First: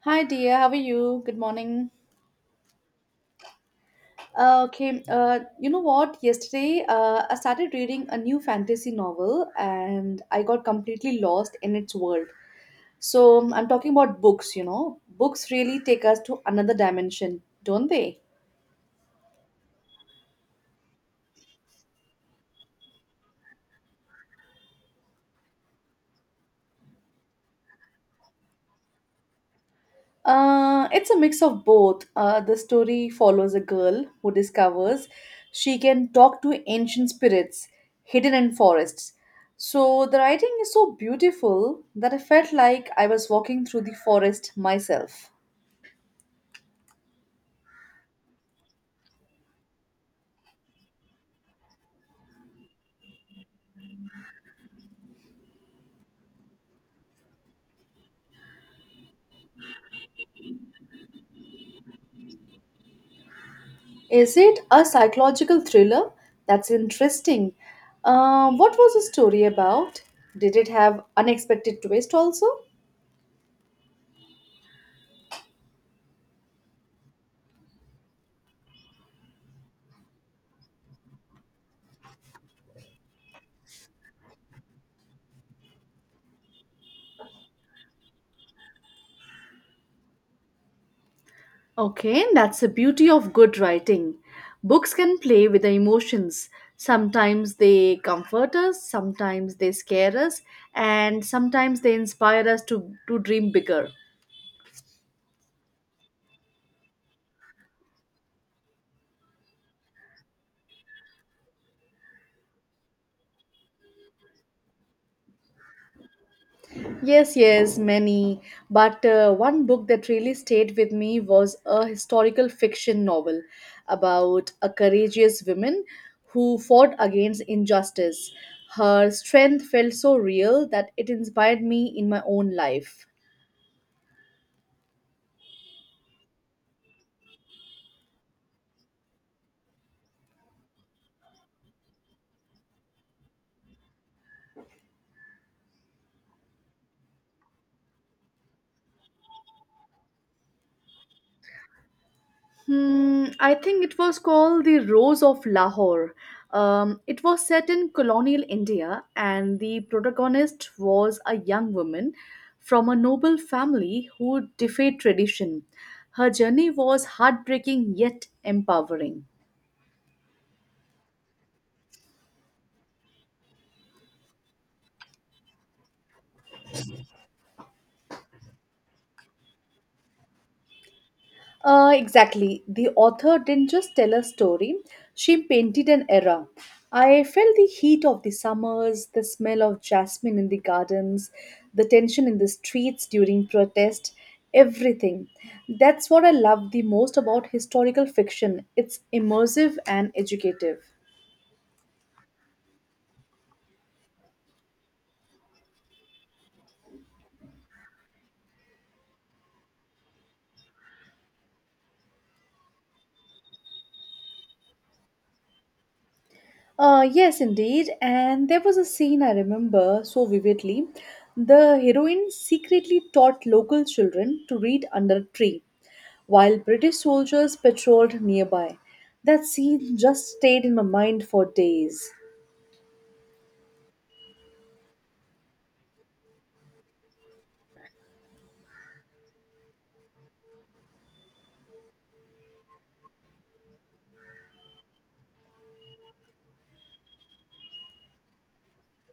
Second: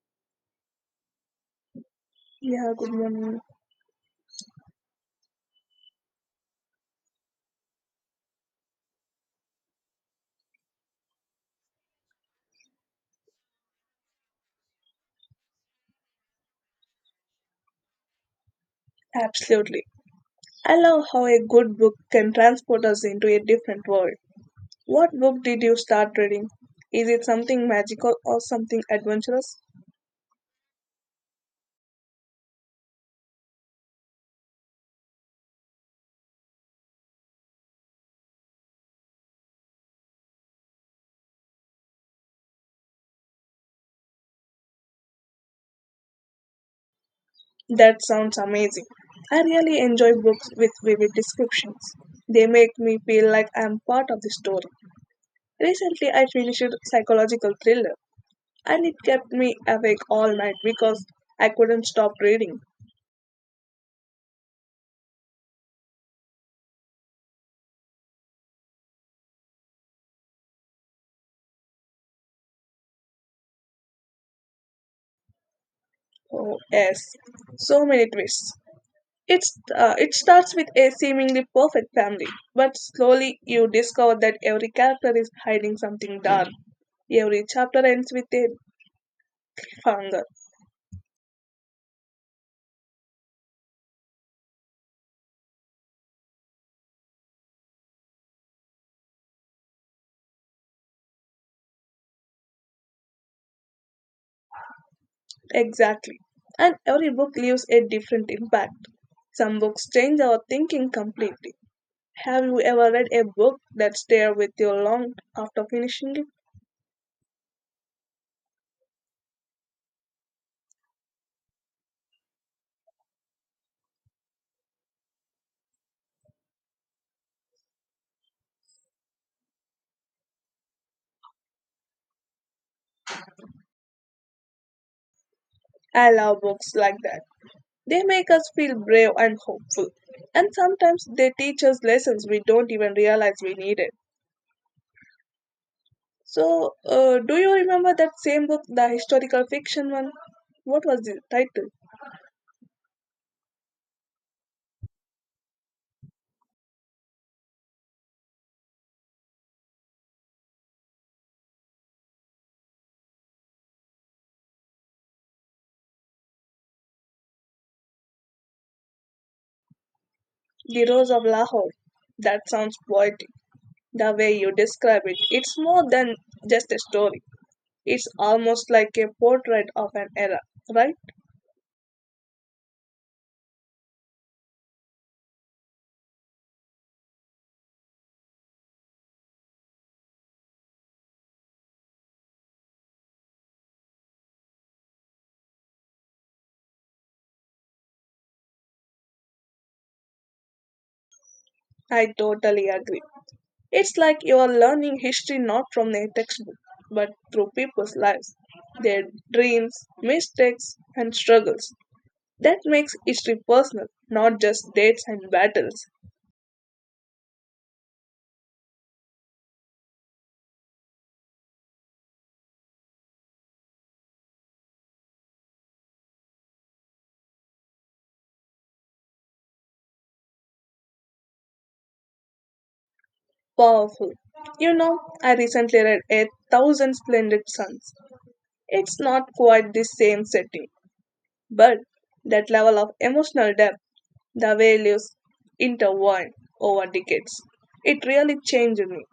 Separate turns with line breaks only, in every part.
Hi dear, how are you? Good morning.
Yeah, good morning.
Okay, you know what? Yesterday, I started reading a new fantasy novel and I got completely lost in its world. So, I'm talking about books. Books really take us to another dimension, don't they?
Absolutely. I love how a good book can transport us into a different world. What book did you start reading? Is it something magical or something adventurous?
It's a mix of both. The story follows a girl who discovers she can talk to ancient spirits hidden in forests. So the writing is so beautiful that I felt like I was walking through the forest myself.
That sounds amazing. I really enjoy books with vivid descriptions. They make me feel like I am part of the story. Recently, I finished a psychological thriller, and it kept me awake all night because I couldn't stop reading.
Is it a psychological thriller? That's interesting. What was the story about? Did it have unexpected twist also?
Oh, yes, so many twists. It starts with a seemingly perfect family, but slowly you discover that every character is hiding something dark. Every chapter ends with a cliffhanger.
Okay, that's the beauty of good writing. Books can play with the emotions. Sometimes they comfort us, sometimes they scare us, and sometimes they inspire us to dream bigger.
Exactly. And every book leaves a different impact. Some books change our thinking completely. Have you ever read a book that stayed with you long after finishing it?
Yes, yes, many. But one book that really stayed with me was a historical fiction novel about a courageous woman who fought against injustice. Her strength felt so real that it inspired me in my own life.
I love books like that. They make us feel brave and hopeful. And sometimes they teach us lessons we don't even realize we needed. So, do you remember that same book, the historical fiction one? What was the title?
Hmm, I think it was called The Rose of Lahore. It was set in colonial India, and the protagonist was a young woman from a noble family who defied tradition. Her journey was heartbreaking yet empowering.
The Rose of Lahore. That sounds poetic. The way you describe it, it's more than just a story. It's almost like a portrait of an era, right?
Exactly. The author didn't just tell a story, she painted an era. I felt the heat of the summers, the smell of jasmine in the gardens, the tension in the streets during protest, everything. That's what I love the most about historical fiction. It's immersive and educative.
I totally agree. It's like you are learning history not from a textbook, but through people's lives, their dreams, mistakes, and struggles. That makes history personal, not just dates and battles.
Yes, indeed. And there was a scene I remember so vividly. The heroine secretly taught local children to read under a tree while British soldiers patrolled nearby. That scene just stayed in my mind for days.
Powerful. You know, I recently read A Thousand Splendid Suns. It's not quite the same setting, but that level of emotional depth, the way lives intertwined over decades, it really changed me.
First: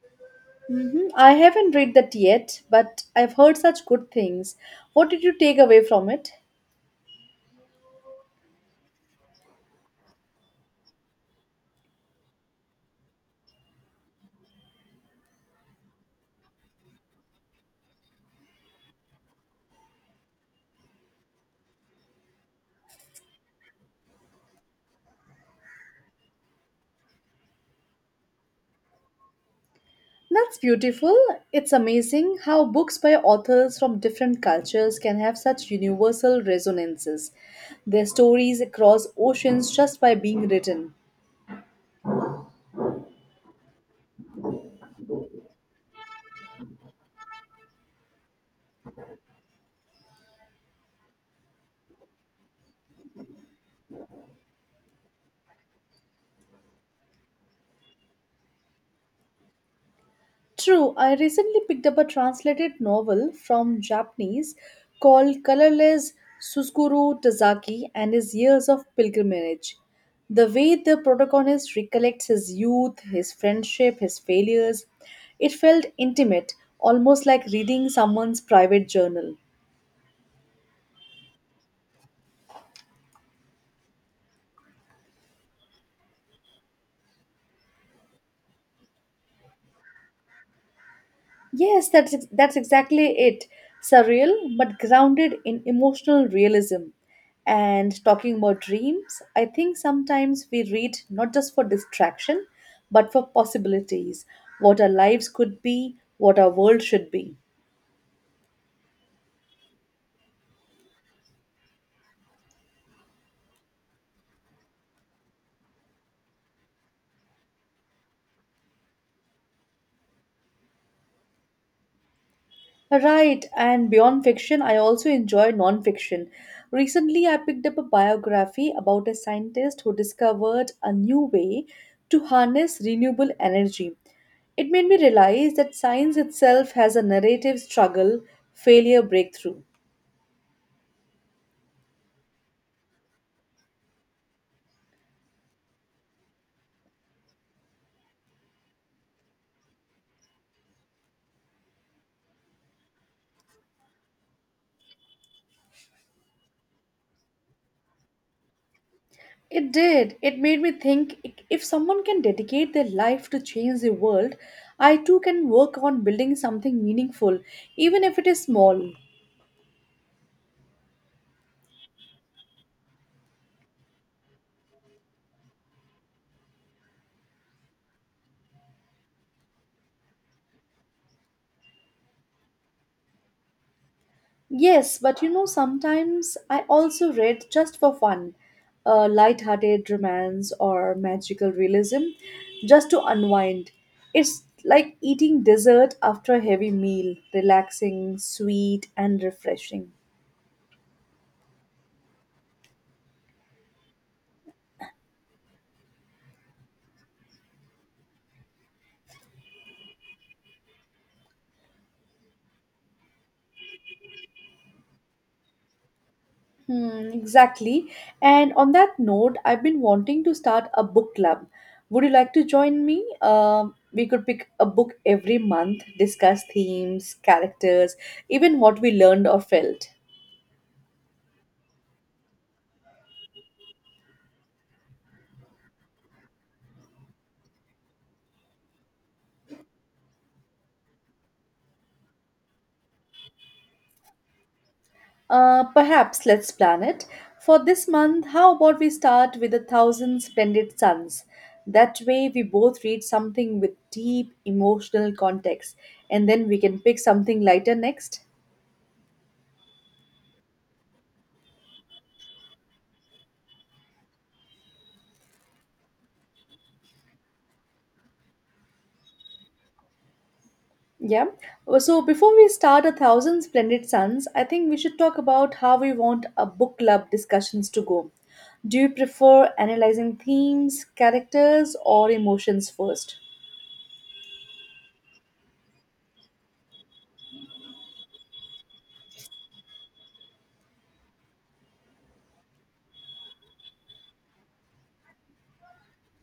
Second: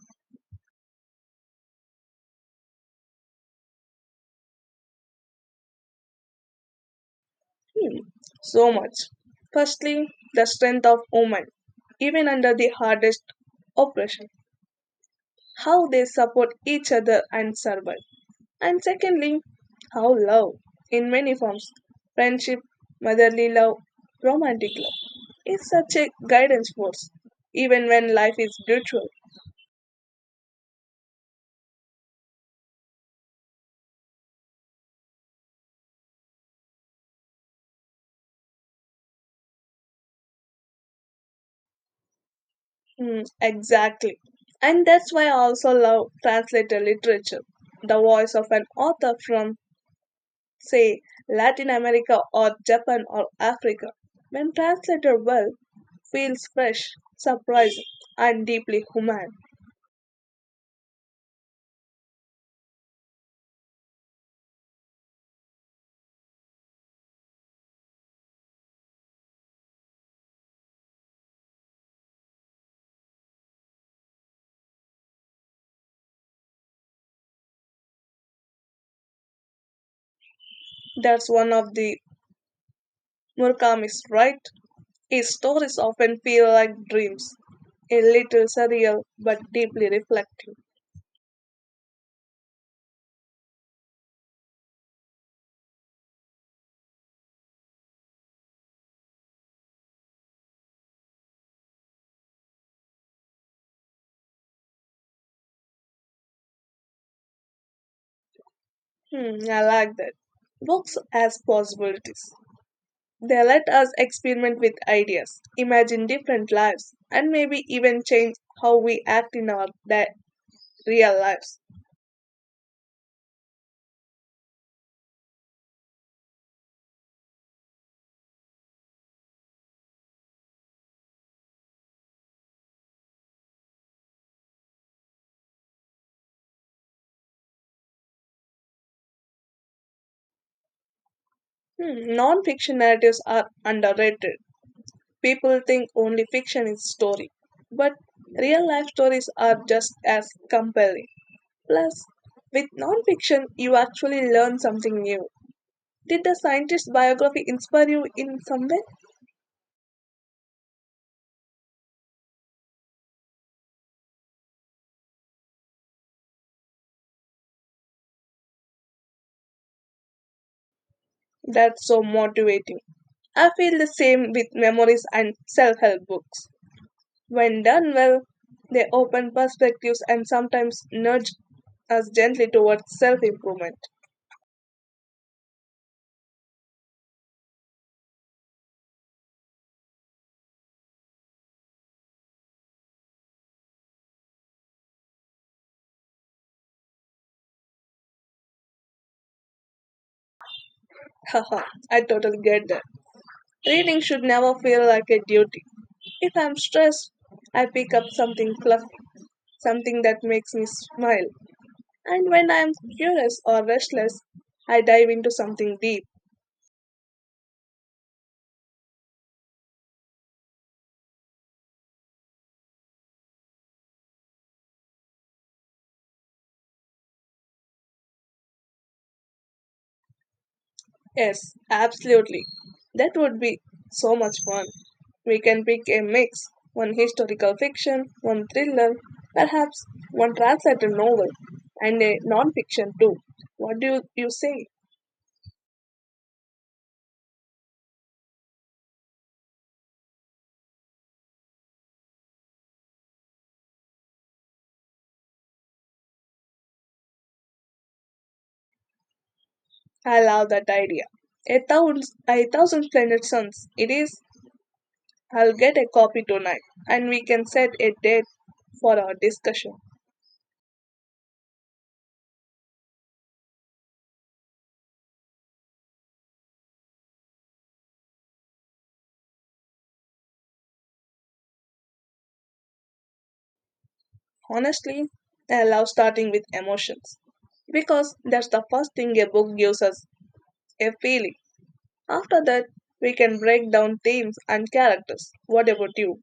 Mhm. I haven't read that yet, but I've heard such good things. What did you take away from it?
Hmm, so much. Firstly, the strength of women, even under the hardest oppression, how they support each other and survive. And secondly, how love, in many forms friendship, motherly love, romantic love is such a guidance force, even when life is brutal.
That's beautiful. It's amazing how books by authors from different cultures can have such universal resonances. Their stories across oceans just by being written.
Mm, exactly. And that's why I also love translator literature, the voice of an author from, say, Latin America or Japan or Africa. When translated well, feels fresh, surprising, and deeply human.
True, I recently picked up a translated novel from Japanese called Colorless Suskuru Tazaki and His Years of Pilgrimage. The way the protagonist recollects his youth, his friendship, his failures, it felt intimate, almost like reading someone's private journal.
That's one of the Murakami's, right? His stories often feel like dreams, a little surreal but deeply reflective.
Yes, that's exactly it. Surreal, but grounded in emotional realism. And talking about dreams, I think sometimes we read not just for distraction, but for possibilities. What our lives could be, what our world should be.
Hmm, I like that. Books as possibilities. They let us experiment with ideas, imagine different lives, and maybe even change how we act in our real lives.
Right, and beyond fiction, I also enjoy nonfiction. Recently, I picked up a biography about a scientist who discovered a new way to harness renewable energy. It made me realize that science itself has a narrative struggle, failure, breakthrough.
Hmm, non-fiction narratives are underrated. People think only fiction is story, but real life stories are just as compelling. Plus, with nonfiction, you actually learn something new. Did the scientist's biography inspire you in some way?
It did. It made me think, if someone can dedicate their life to change the world, I too can work on building something meaningful, even if it is small.
That's so motivating. I feel the same with memories and self help books. When done well, they open perspectives and sometimes nudge us gently towards self improvement.
Yes, but you know, sometimes I also read just for fun, a light-hearted romance or magical realism, just to unwind. It's like eating dessert after a heavy meal, relaxing, sweet, and refreshing.
Haha, I totally get that. Reading should never feel like a duty. If I'm stressed, I pick up something fluffy, something that makes me smile. And when I'm curious or restless, I dive into something deep.
Hmm, exactly. And on that note, I've been wanting to start a book club. Would you like to join me? We could pick a book every month, discuss themes, characters, even what we learned or felt.
Yes, absolutely. That would be so much fun. We can pick a mix one historical fiction, one thriller, perhaps one translated novel, and a non fiction too. What do you say?
Perhaps let's plan it. For this month, how about we start with A Thousand Splendid Suns? That way, we both read something with deep emotional context, and then we can pick something lighter next.
I love that idea. A thousand, a thousand splendid suns. It is. I'll get a copy tonight, and we can set a date for our discussion.
Yeah. So, before we start A Thousand Splendid Suns, I think we should talk about how we want a book club discussions to go. Do you prefer analyzing themes, characters, or emotions first?
Honestly, I love starting with emotions because that's the first thing a book gives us a feeling. After that, we can break down themes and characters. What about you?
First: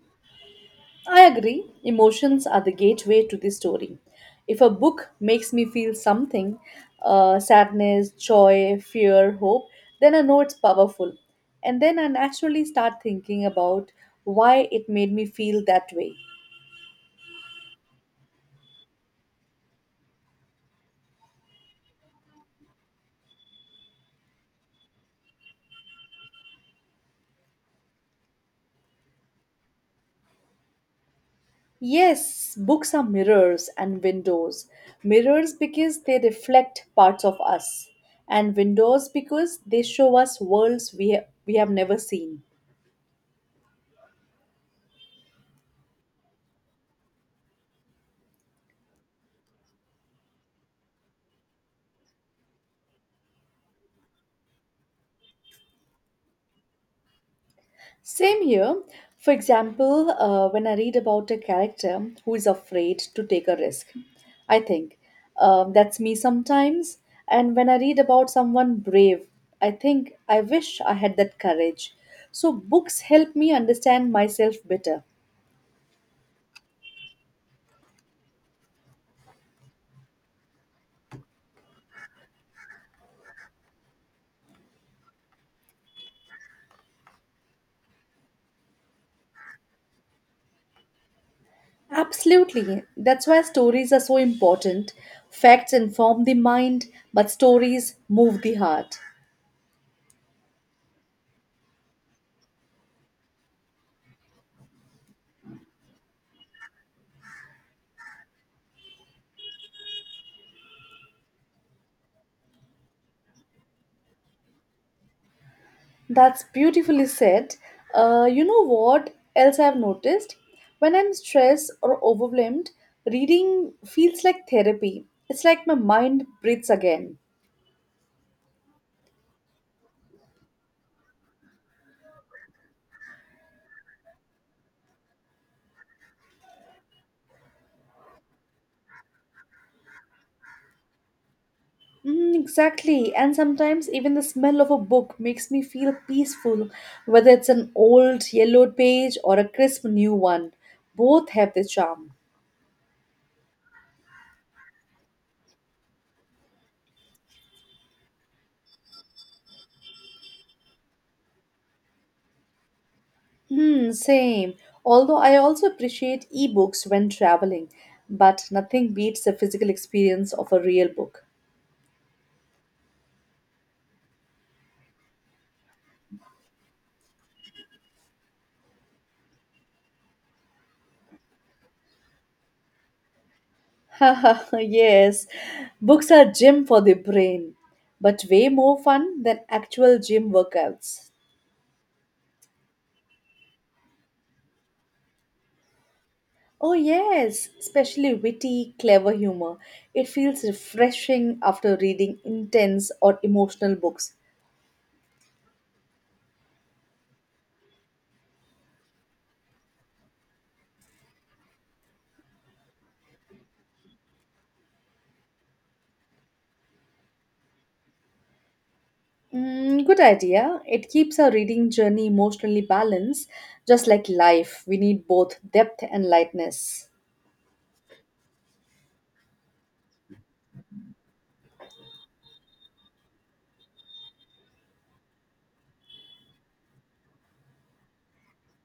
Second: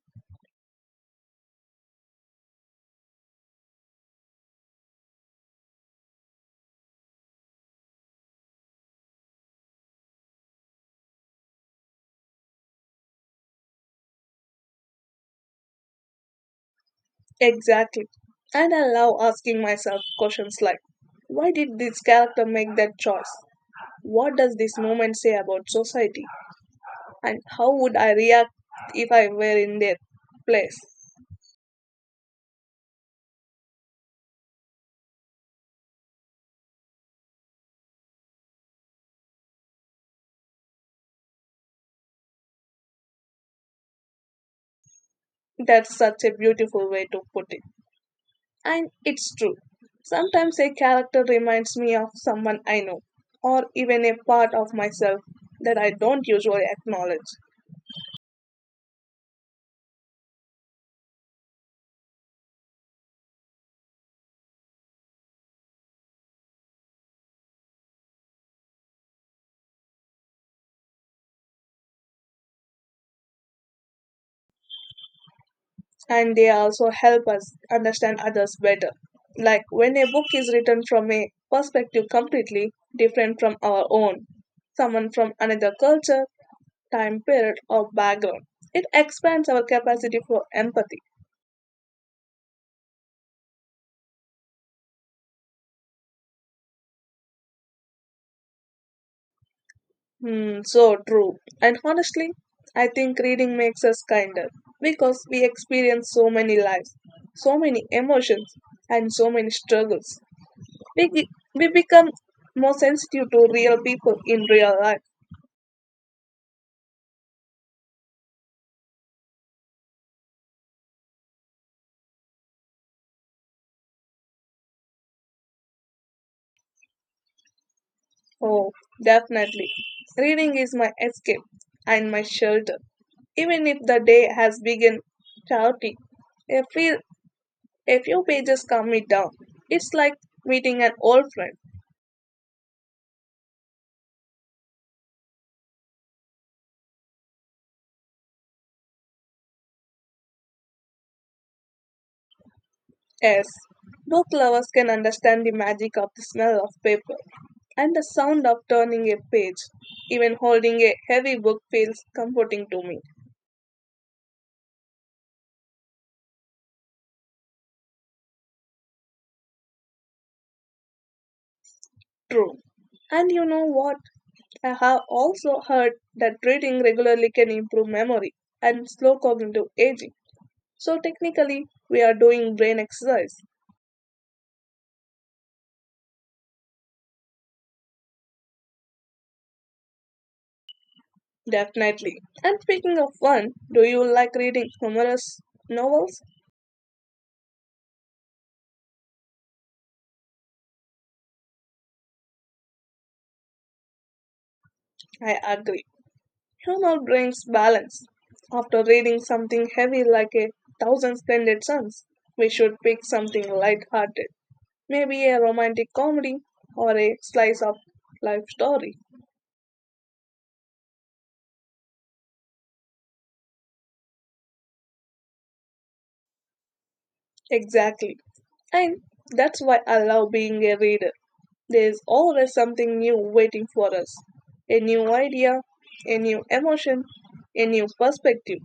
I agree. Emotions are the gateway to the story. If a book makes me feel something sadness, joy, fear, hope, then I know it's powerful. And then I naturally start thinking about why it made me feel that way.
Exactly. And I love asking myself questions like why did this character make that choice? What does this moment say about society? And how would I react if I were in their place?
Yes, books are mirrors and windows. Mirrors because they reflect parts of us, and windows because they show us worlds we have never seen.
That's such a beautiful way to put it. And it's true. Sometimes a character reminds me of someone I know, or even a part of myself that I don't usually acknowledge.
Same here. For example, when I read about a character who is afraid to take a risk, I think, that's me sometimes. And when I read about someone brave, I think I wish I had that courage. So books help me understand myself better.
And they also help us understand others better. Like when a book is written from a perspective completely different from our own, someone from another culture, time period, or background, it expands our capacity for empathy.
Absolutely. That's why stories are so important. Facts inform the mind, but stories move the heart.
Hmm, so true. And honestly, I think reading makes us kinder because we experience so many lives, so many emotions, and so many struggles. We, ge- we become more sensitive to real people in real life.
That's beautifully said. You know what else I've noticed? When I'm stressed or overwhelmed, reading feels like therapy. It's like my mind breathes again.
Oh, definitely. Reading is my escape and my shelter. Even if the day has begun chaotic, a few, a few pages calm me down. It's like meeting an old friend.
Mm, exactly. And sometimes even the smell of a book makes me feel peaceful, whether it's an old yellowed page or a crisp new one. Both have their charm.
Yes, book lovers can understand the magic of the smell of paper and the sound of turning a page. Even holding a heavy book feels comforting to me.
Hmm, same. Although I also appreciate ebooks when traveling, but nothing beats the physical experience of a real book.
True. And you know what? I have also heard that reading regularly can improve memory and slow cognitive aging. So technically, we are doing brain exercise.
Yes, books are gym for the brain, but way more fun than actual gym workouts.
Definitely. And speaking of one, do you like reading humorous novels?
Oh, yes, especially witty, clever humor. It feels refreshing after reading intense or emotional books.
I agree. Humor brings balance. After reading something heavy like A Thousand Splendid Suns, we should pick something light-hearted, maybe a romantic comedy or a slice of life story.
Mm, good idea. It keeps our reading journey emotionally balanced, just like life. We need both depth and lightness.
Exactly. And that's why I love being a reader. There's always something new waiting for us. A new idea, a new emotion, a new perspective.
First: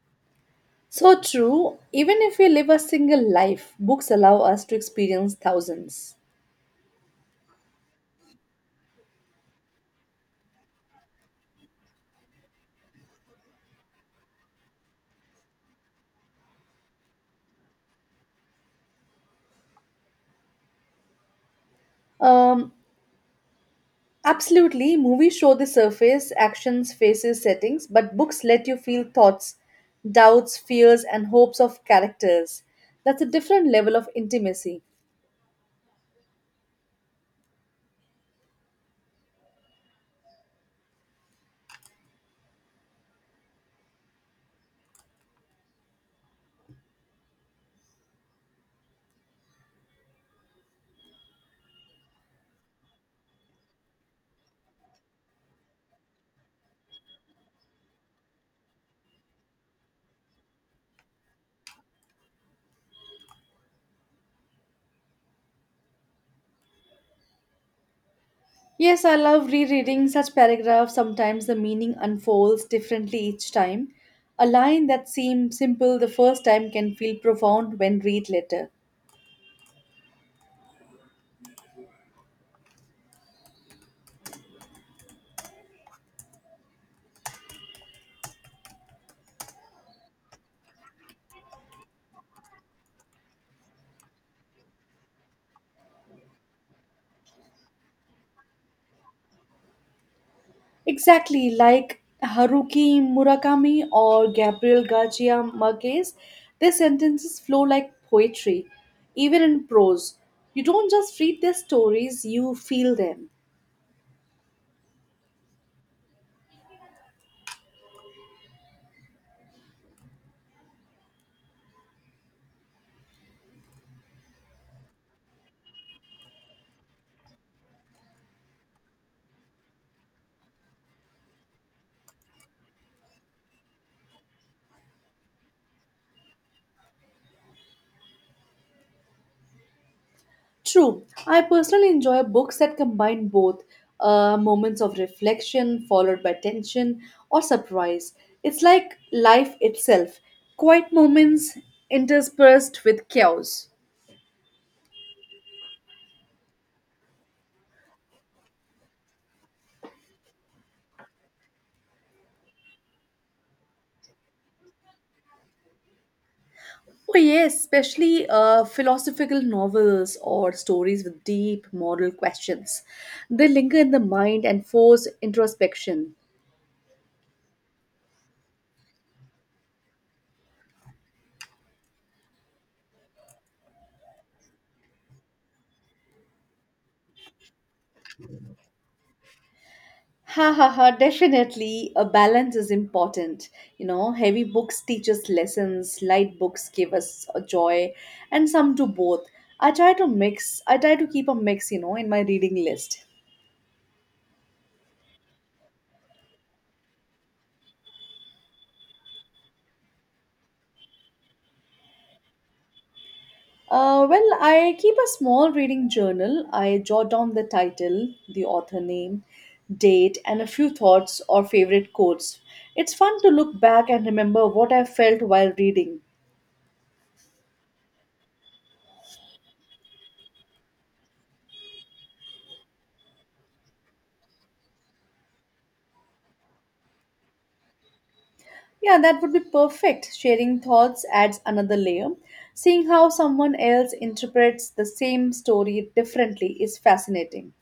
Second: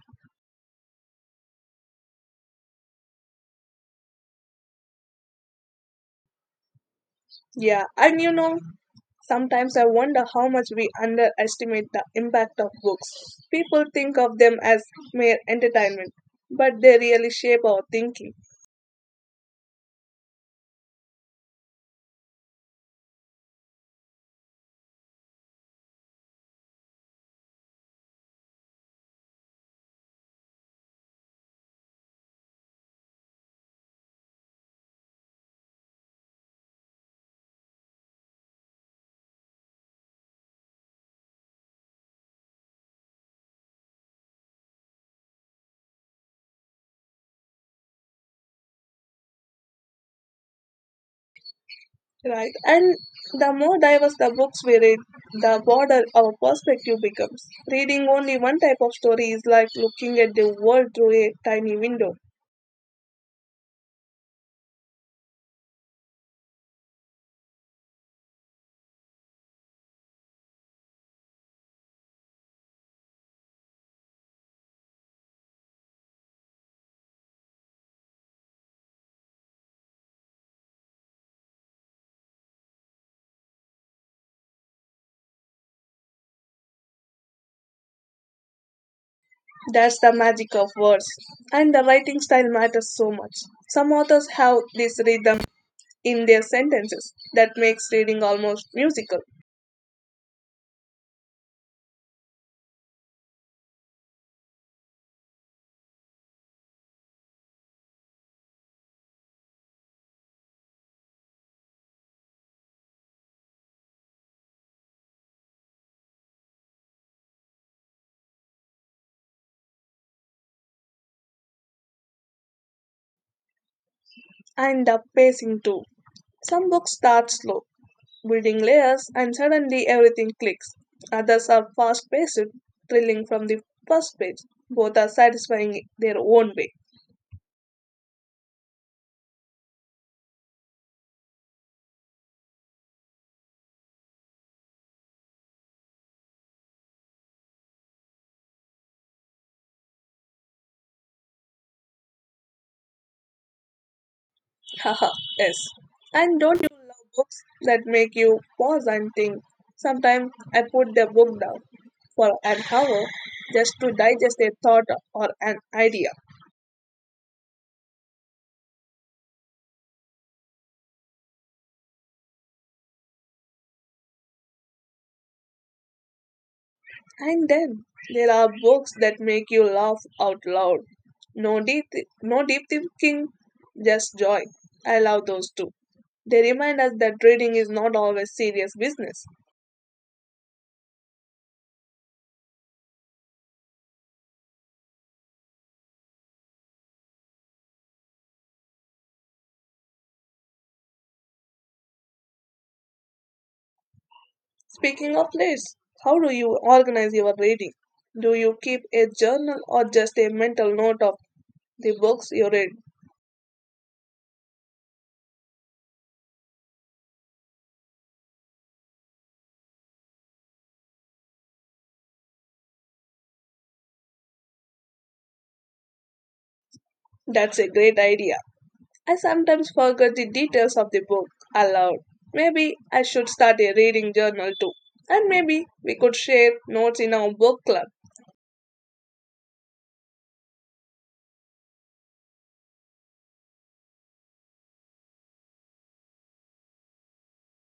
So true, even if we live a single life, books allow us to experience thousands.
Yeah, and you know, sometimes I wonder how much we underestimate the impact of books. People think of them as mere entertainment, but they really shape our thinking,
Um, Absolutely, movies show the surface, actions, faces, settings, but books let you feel thoughts, doubts, fears, and hopes of characters. That's a different level of intimacy.
right? And the more diverse the books we read, the broader our perspective becomes. Reading only one type of story is like looking at the world through a tiny window.
Yes, I love rereading such paragraphs. Sometimes the meaning unfolds differently each time. A line that seemed simple the first time can feel profound when read later.
That's the magic of words. And the writing style matters so much. Some authors have this rhythm in their sentences that makes reading almost musical.
Exactly, like Haruki Murakami or Gabriel Garcia Marquez, their sentences flow like poetry, even in prose. You don't just read their stories, you feel them.
And the pacing too. Some books start slow, building layers, and suddenly everything clicks. Others are fast paced, thrilling from the first page. Both are satisfying in their own way.
True, I personally enjoy books that combine both, moments of reflection followed by tension or surprise. It's like life itself, quiet moments interspersed with chaos.
Haha, yes. And don't you love books that make you pause and think? Sometimes I put the book down for an hour just to digest a thought or an idea.
Oh, yes, especially philosophical novels or stories with deep moral questions. They linger in the mind and force introspection.
And then there are books that make you laugh out loud. No deep, no deep thinking, just joy. I love those too. They remind us that reading is not always serious business.
Ha ha ha, definitely a balance is important. You know, heavy books teach us lessons, light books give us a joy, and some do both. I try to keep a mix, you know, in my reading list.
Speaking of lists, how do you organize your reading? Do you keep a journal or just a mental note of the books you read?
Well, I keep a small reading journal. I jot down the title, the author name, date, and a few thoughts or favorite quotes. It's fun to look back and remember what I felt while reading.
That's a great idea. I sometimes forget the details of the book aloud. Maybe I should start a reading journal too. And maybe we could share notes in our book club.
Yeah, that would be perfect. Sharing thoughts adds another layer. Seeing how someone else interprets the same story differently is fascinating.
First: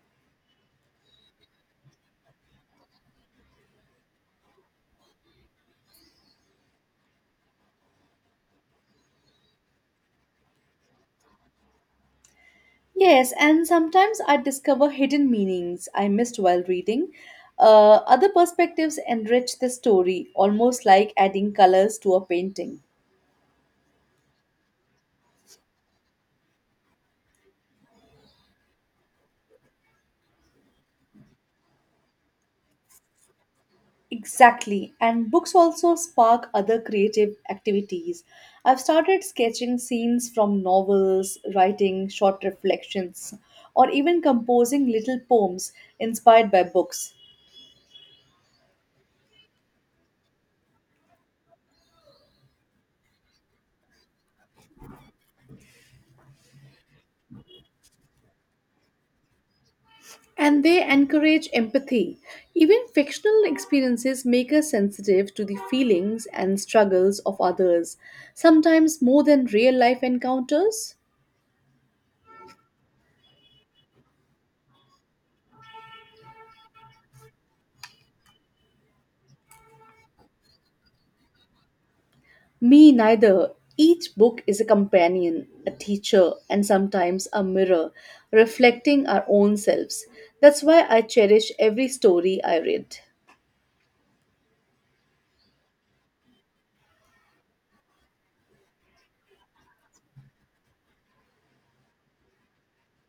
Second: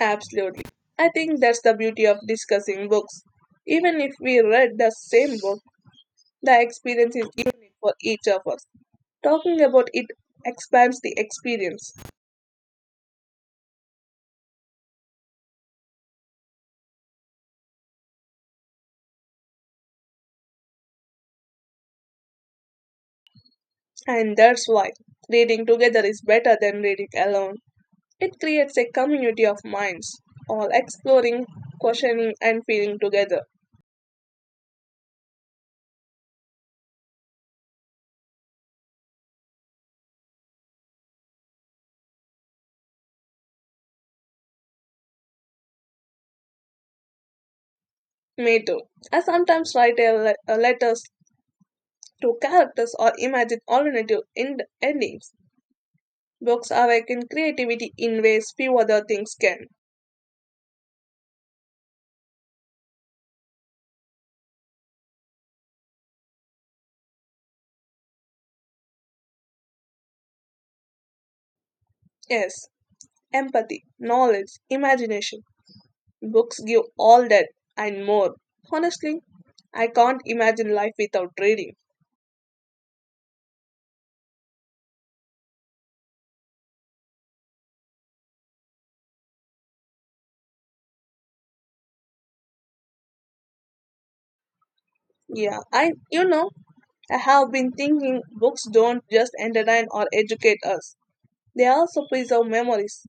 Absolutely. I think that's the beauty of discussing books. Even if we read the same book, the experience is unique for each of us. Talking about it expands the experience.
Yes, and sometimes I discover hidden meanings I missed while reading. Other perspectives enrich the story, almost like adding colors to a painting.
And that's why reading together is better than reading alone. It creates a community of minds, all exploring, questioning, and feeling together.
Exactly, and books also spark other creative activities. I've started sketching scenes from novels, writing short reflections, or even composing little poems inspired by books.
Me too. I sometimes write a letters to characters or imagine alternative endings. Books awaken creativity in ways few other things can.
And they encourage empathy. Even fictional experiences make us sensitive to the feelings and struggles of others, sometimes more than real life encounters.
Yes, empathy, knowledge, imagination. Books give all that and more. Honestly, I can't imagine life without reading.
Me neither. Each book is a companion, a teacher, and sometimes a mirror, reflecting our own selves. That's why I cherish every story I read.
Yeah, I have been thinking books don't just entertain or educate us. They also preserve memories.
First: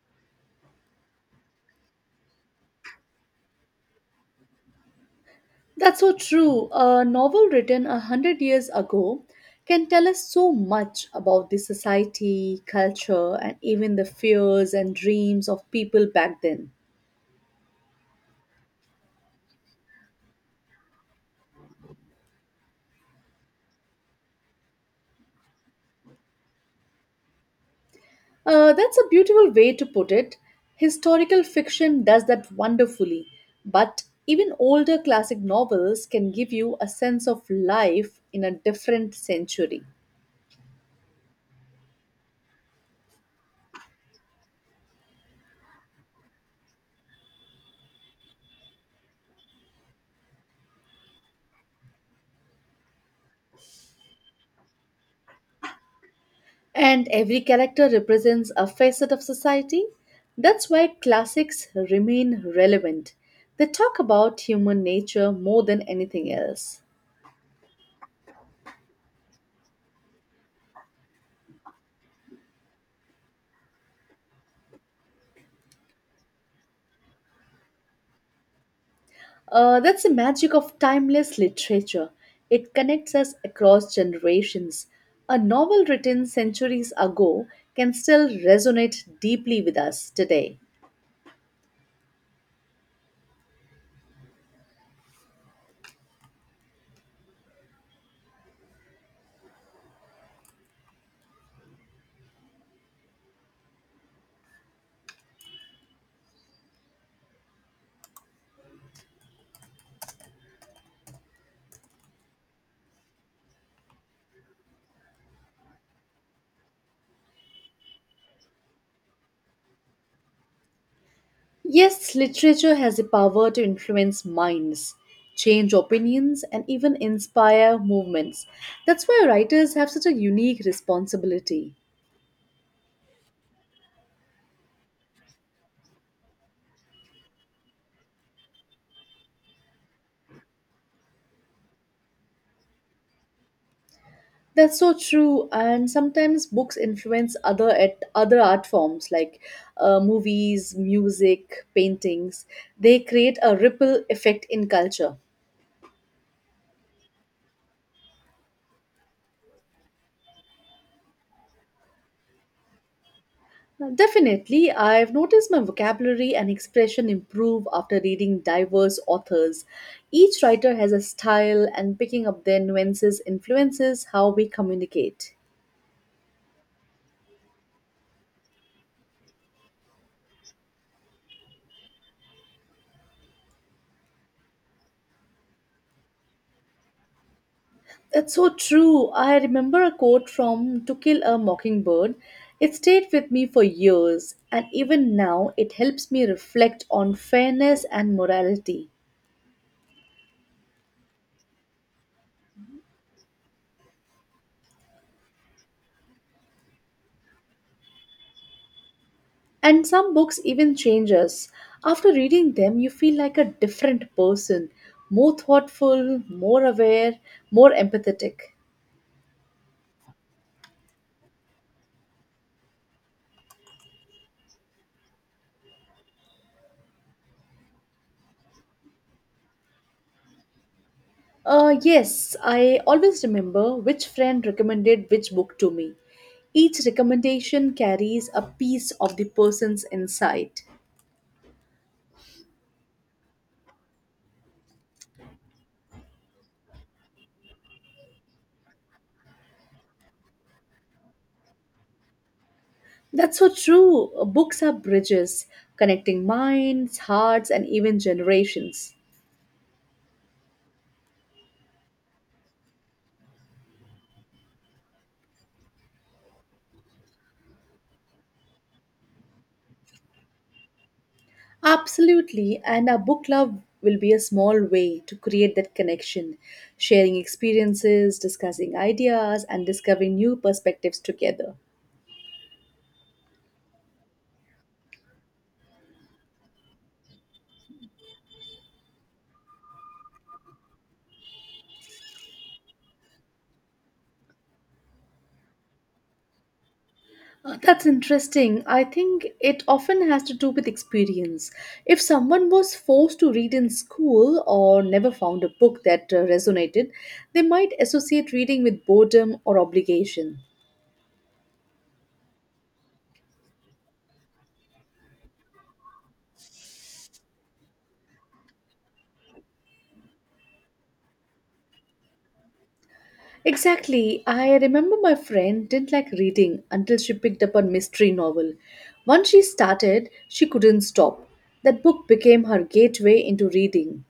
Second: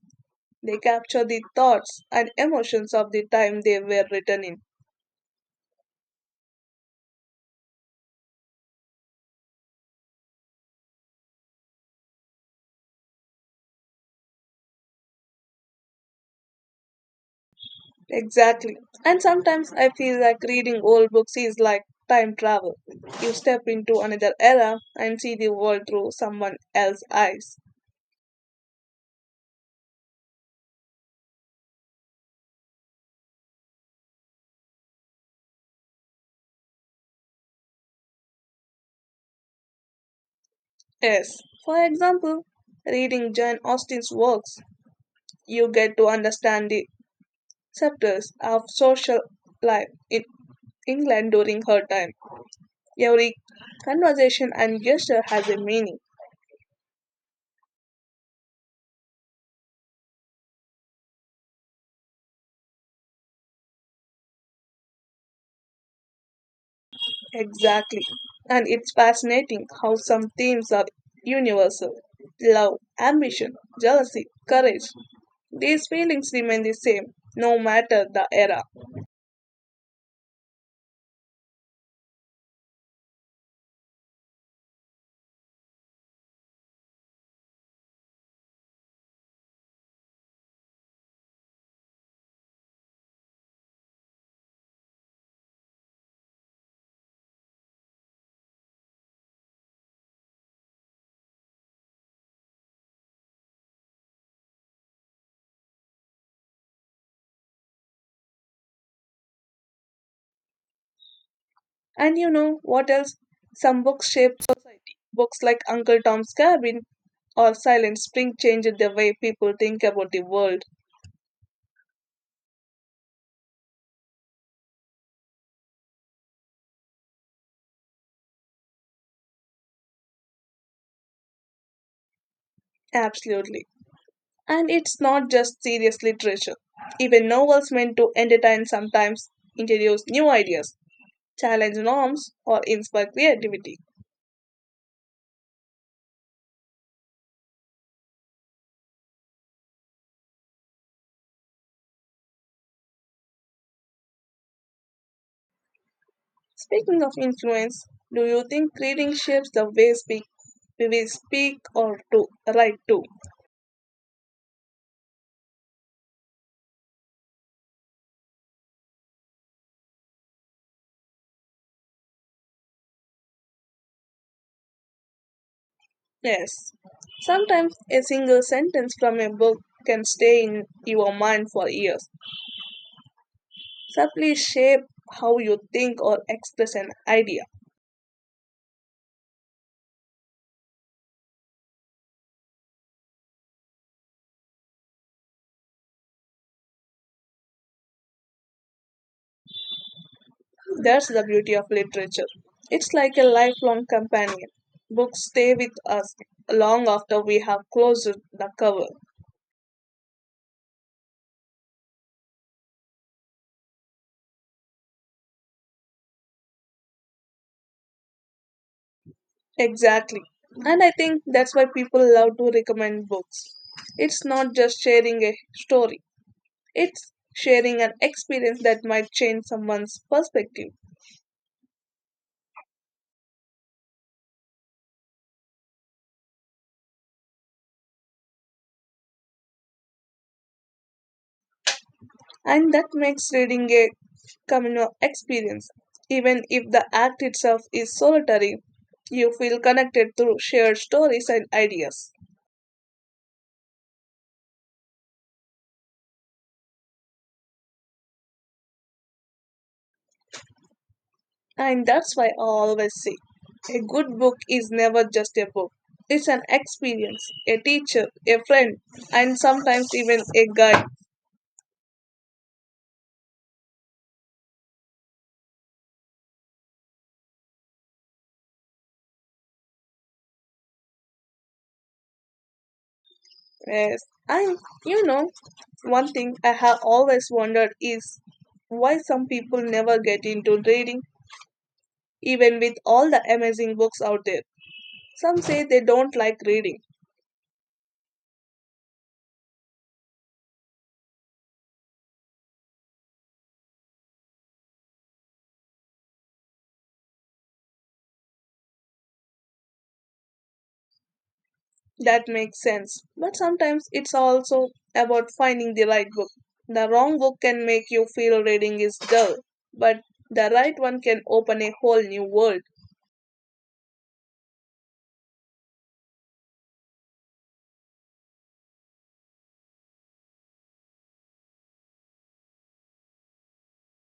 They capture the thoughts and emotions of the time they were written in.
That's so true. A novel written a hundred years ago can tell us so much about the society, culture, and even the fears and dreams of people back then.
Exactly. And sometimes I feel like reading old books is like time travel. You step into another era and see the world through someone else's eyes.
That's a beautiful way to put it. Historical fiction does that wonderfully, but even older classic novels can give you a sense of life in a different century.
Yes. For example, reading Jane Austen's works, you get to understand the sectors of social life in England during her time. Every conversation and gesture has a meaning.
And every character represents a facet of society. That's why classics remain relevant. They talk about human nature more than anything else.
Exactly. And it's fascinating how some themes are universal love, ambition, jealousy, courage. These feelings remain the same, no matter the era.
That's the magic of timeless literature. It connects us across generations. A novel written centuries ago can still resonate deeply with us today.
And you know what else? Some books shape society. Books like Uncle Tom's Cabin or Silent Spring changed the way people think about the world.
Yes, literature has the power to influence minds, change opinions, and even inspire movements. That's why writers have such a unique responsibility.
Absolutely. And it's not just serious literature. Even novels meant to entertain sometimes introduce new ideas challenge norms, or inspire creativity.
That's so true, and sometimes books influence other art forms like movies, music, paintings. They create a ripple effect in culture.
Speaking of influence, do you think reading shapes the way we will speak or to write too?
Definitely, I've noticed my vocabulary and expression improve after reading diverse authors. Each writer has a style, and picking up their nuances influences how we communicate.
Yes. Sometimes a single sentence from a book can stay in your mind for years, subtly shape how you think or express an idea.
That's so true. I remember a quote from To Kill a Mockingbird. It stayed with me for years, and even now it helps me reflect on fairness and morality.
That's the beauty of literature. It's like a lifelong companion. Books stay with us long after we have closed the cover.
And some books even change us. After reading them, you feel like a different person, more thoughtful, more aware, more empathetic.
Exactly. And I think that's why people love to recommend books. It's not just sharing a story, it's sharing an experience that might change someone's perspective.
Yes, I always remember which friend recommended which book to me. Each recommendation carries a piece of the person's insight.
And that makes reading a communal experience. Even if the act itself is solitary, you feel connected through shared stories and ideas.
That's so true. Books are bridges, connecting minds, hearts, and even generations.
And that's why I always say a good book is never just a book. It's an experience, a teacher, a friend, and sometimes even a guide.
Absolutely, and our book club will be a small way to create that connection, sharing experiences, discussing ideas, and discovering new perspectives together.
Yes. And you know, one thing I have always wondered is why some people never get into reading, even with all the amazing books out there. Some say they don't like reading.
That's interesting. I think it often has to do with experience. If someone was forced to read in school or never found a book that resonated, they might associate reading with boredom or obligation.
That makes sense. But sometimes it's also about finding the right book. The wrong book can make you feel reading is dull, but the right one can open a whole new world.
Exactly. I remember my friend didn't like reading until she picked up a mystery novel. Once she started, she couldn't stop. That book became her gateway into reading.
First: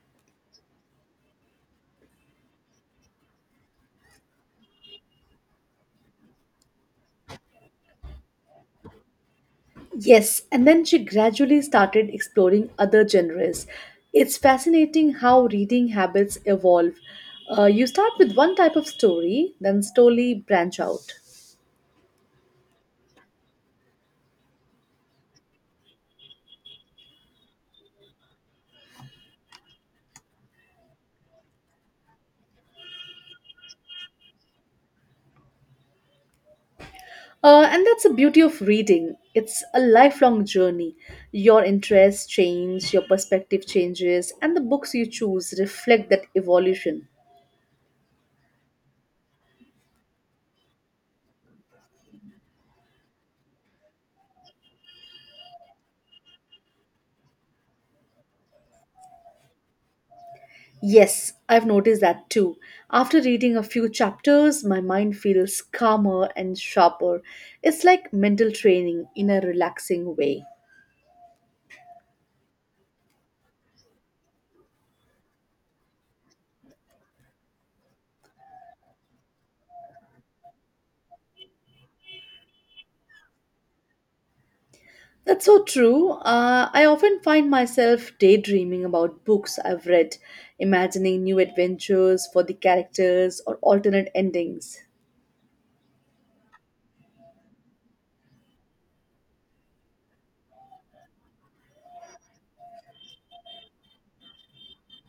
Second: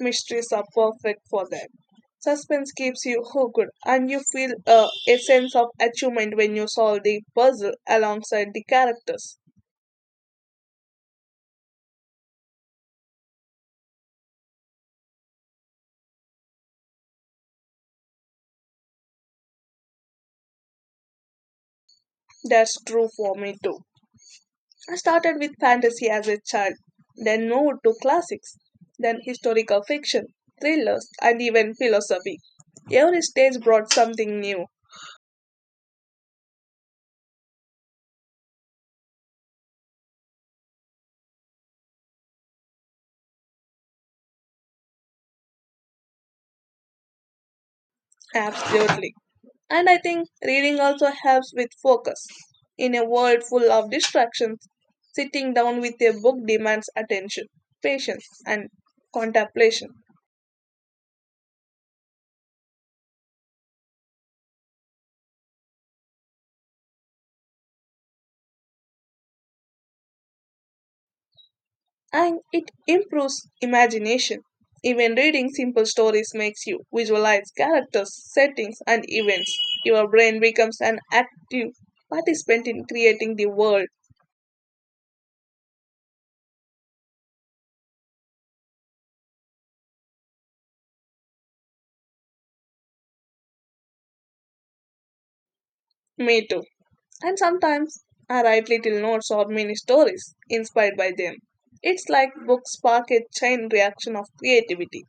Mysteries are perfect for that. Suspense keeps you hooked, and you feel a sense of achievement when you solve the puzzle alongside the characters.
Yes, and then she gradually started exploring other genres. It's fascinating how reading habits evolve. You start with one type of story, then slowly branch out.
That's true for me too. I started with fantasy as a child, then moved to classics, then historical fiction, thrillers, and even philosophy. Every stage brought something new,
And that's the beauty of reading. It's a lifelong journey. Your interests change, your perspective changes, and the books you choose reflect that evolution.
absolutely. And I think reading also helps with focus. In a world full of distractions, sitting down with a book demands attention, patience, and contemplation.
Yes, I've noticed that too. After reading a few chapters, my mind feels calmer and sharper. It's like mental training in a relaxing way.
And it improves imagination. Even reading simple stories makes you visualize characters, settings, and events. Your brain becomes an active participant in creating the world.
That's so true. I often find myself daydreaming about books I've read, imagining new adventures for the characters or alternate endings.
Me too. And sometimes I write little notes or mini stories inspired by them. It's like books spark a chain reaction of creativity.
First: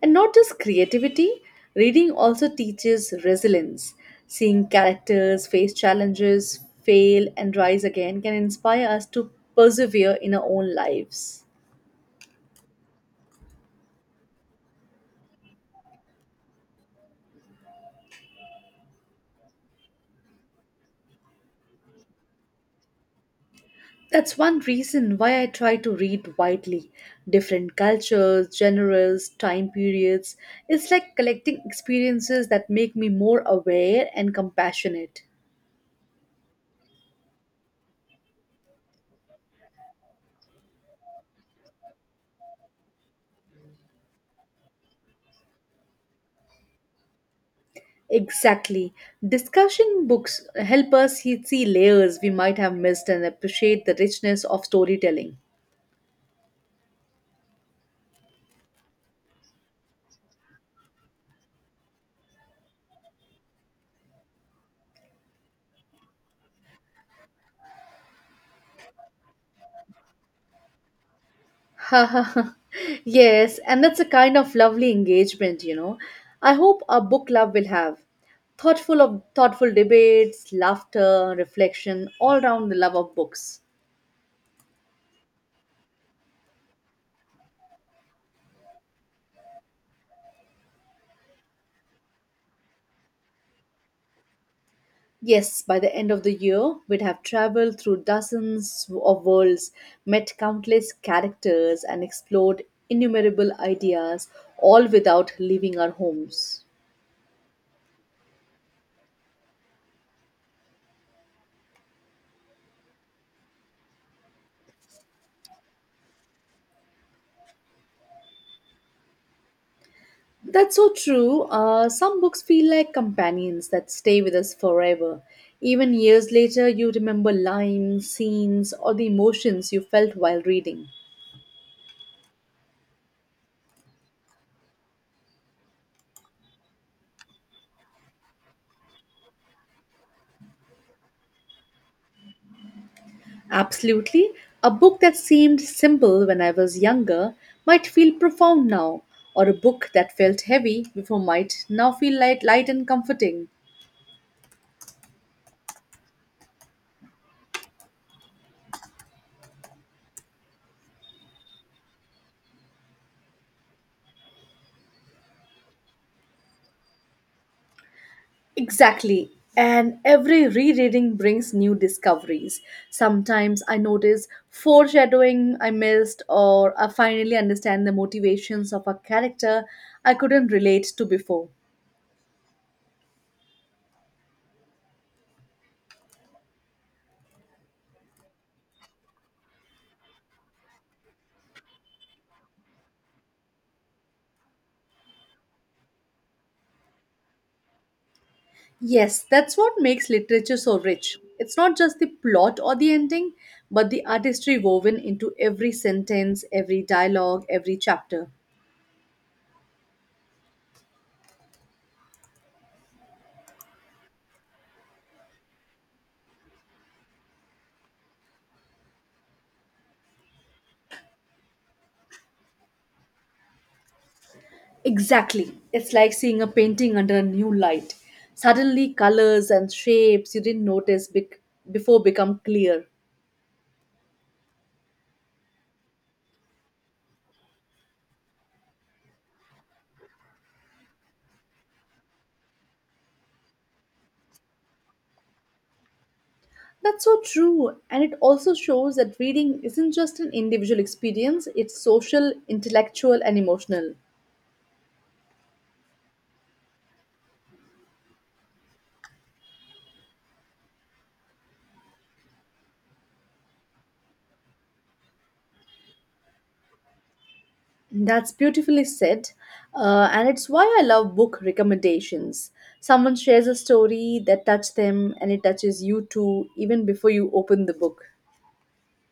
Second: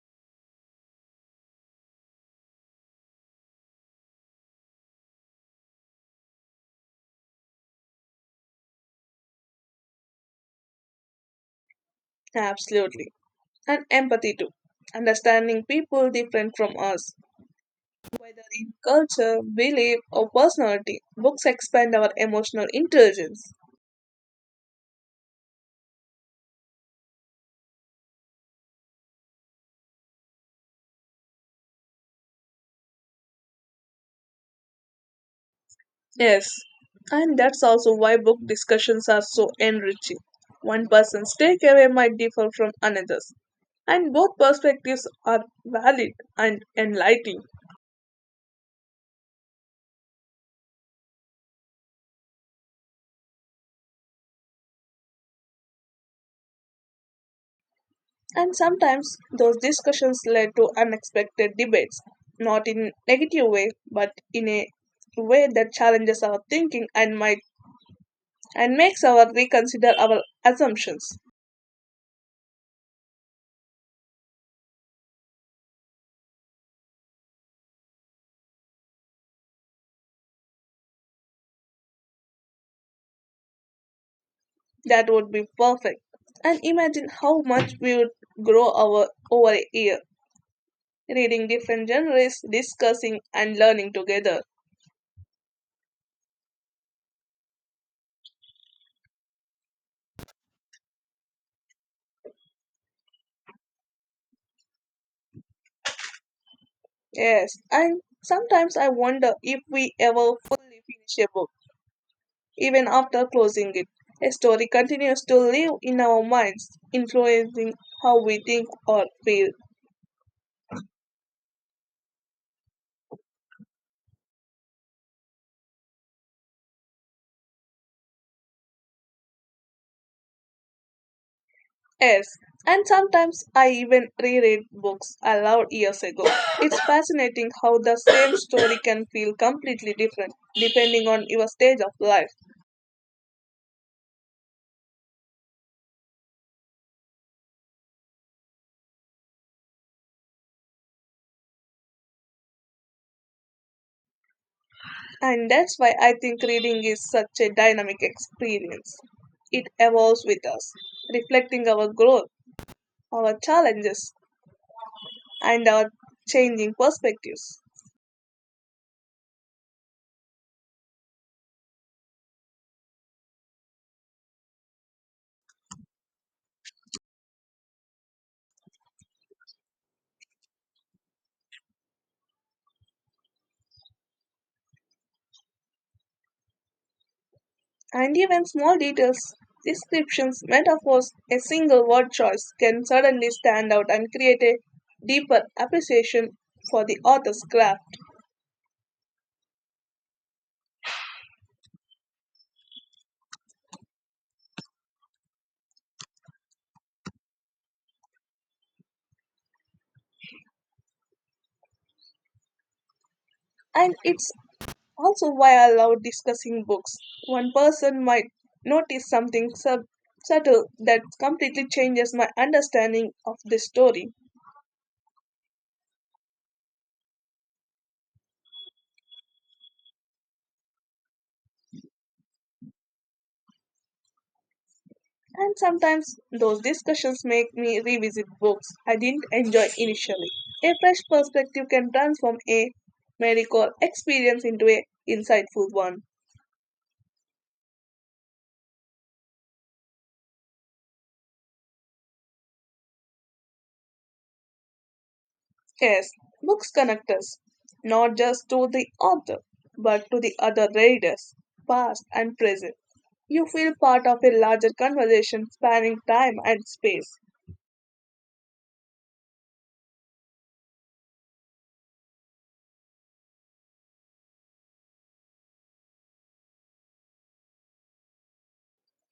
And not just creativity, reading also teaches resilience. Seeing characters face challenges, fail, and rise again can inspire us to persevere in our own lives.
Absolutely. And empathy too. Understanding people different from us, whether in culture, belief, or personality, books expand our emotional intelligence.
That's one reason why I try to read widely. Different cultures, genres, time periods. It's like collecting experiences that make me more aware and compassionate.
Yes, and that's also why book discussions are so enriching. One person's takeaway might differ from another's, and both perspectives are valid and enlightening.
Exactly. Discussion books help us see layers we might have missed and appreciate the richness of storytelling.
And sometimes those discussions led to unexpected debates, not in negative way, but in a way that challenges our thinking and makes our reconsider our assumptions.
Yes, and that's a kind of lovely engagement. I hope our book club will have thoughtful debates, laughter, reflection, all round the love of books.
That would be perfect. And imagine how much we would grow our over a year, reading different genres, discussing and learning together.
Yes, by the end of the year, we'd have traveled through dozens of worlds, met countless characters, and explored innumerable ideas, all without leaving our homes.
Yes, and sometimes I wonder if we ever fully finish a book, even after closing it. A story continues to live in our minds, influencing how we think or feel.
That's so true. Some books feel like companions that stay with us forever. Even years later, you remember lines, scenes, or the emotions you felt while reading.
Yes, and sometimes I even reread books aloud years ago. It's fascinating how the same story can feel completely different depending on your stage of life.
Absolutely. A book that seemed simple when I was younger might feel profound now, or a book that felt heavy before might now feel light, light and comforting.
And that's why I think reading is such a dynamic experience. It evolves with us, reflecting our growth, our challenges, and our changing perspectives.
Exactly. And every rereading brings new discoveries. Sometimes I notice foreshadowing I missed, or I finally understand the motivations of a character I couldn't relate to before.
And even small details, descriptions, metaphors, a single word choice can suddenly stand out and create a deeper appreciation for the author's craft.
Yes, that's what makes literature so rich. It's not just the plot or the ending, but the artistry woven into every sentence, every dialogue, every chapter.
And it's also why I love discussing books. One person might notice something subtle that completely changes my understanding of the story.
Exactly. It's like seeing a painting under a new light. Suddenly, colors and shapes you didn't notice before become clear.
And sometimes those discussions make me revisit books I didn't enjoy initially. A fresh perspective can transform a medical experience into a insightful one.
That's so true. And it also shows that reading isn't just an individual experience, it's social, intellectual, and emotional.
Yes, books connect us, not just to the author, but to the other readers, past and present. You feel part of a larger conversation spanning time and space.
That's beautifully said. And it's why I love book recommendations. Someone shares a story that touched them and it touches you too, even before you open the book.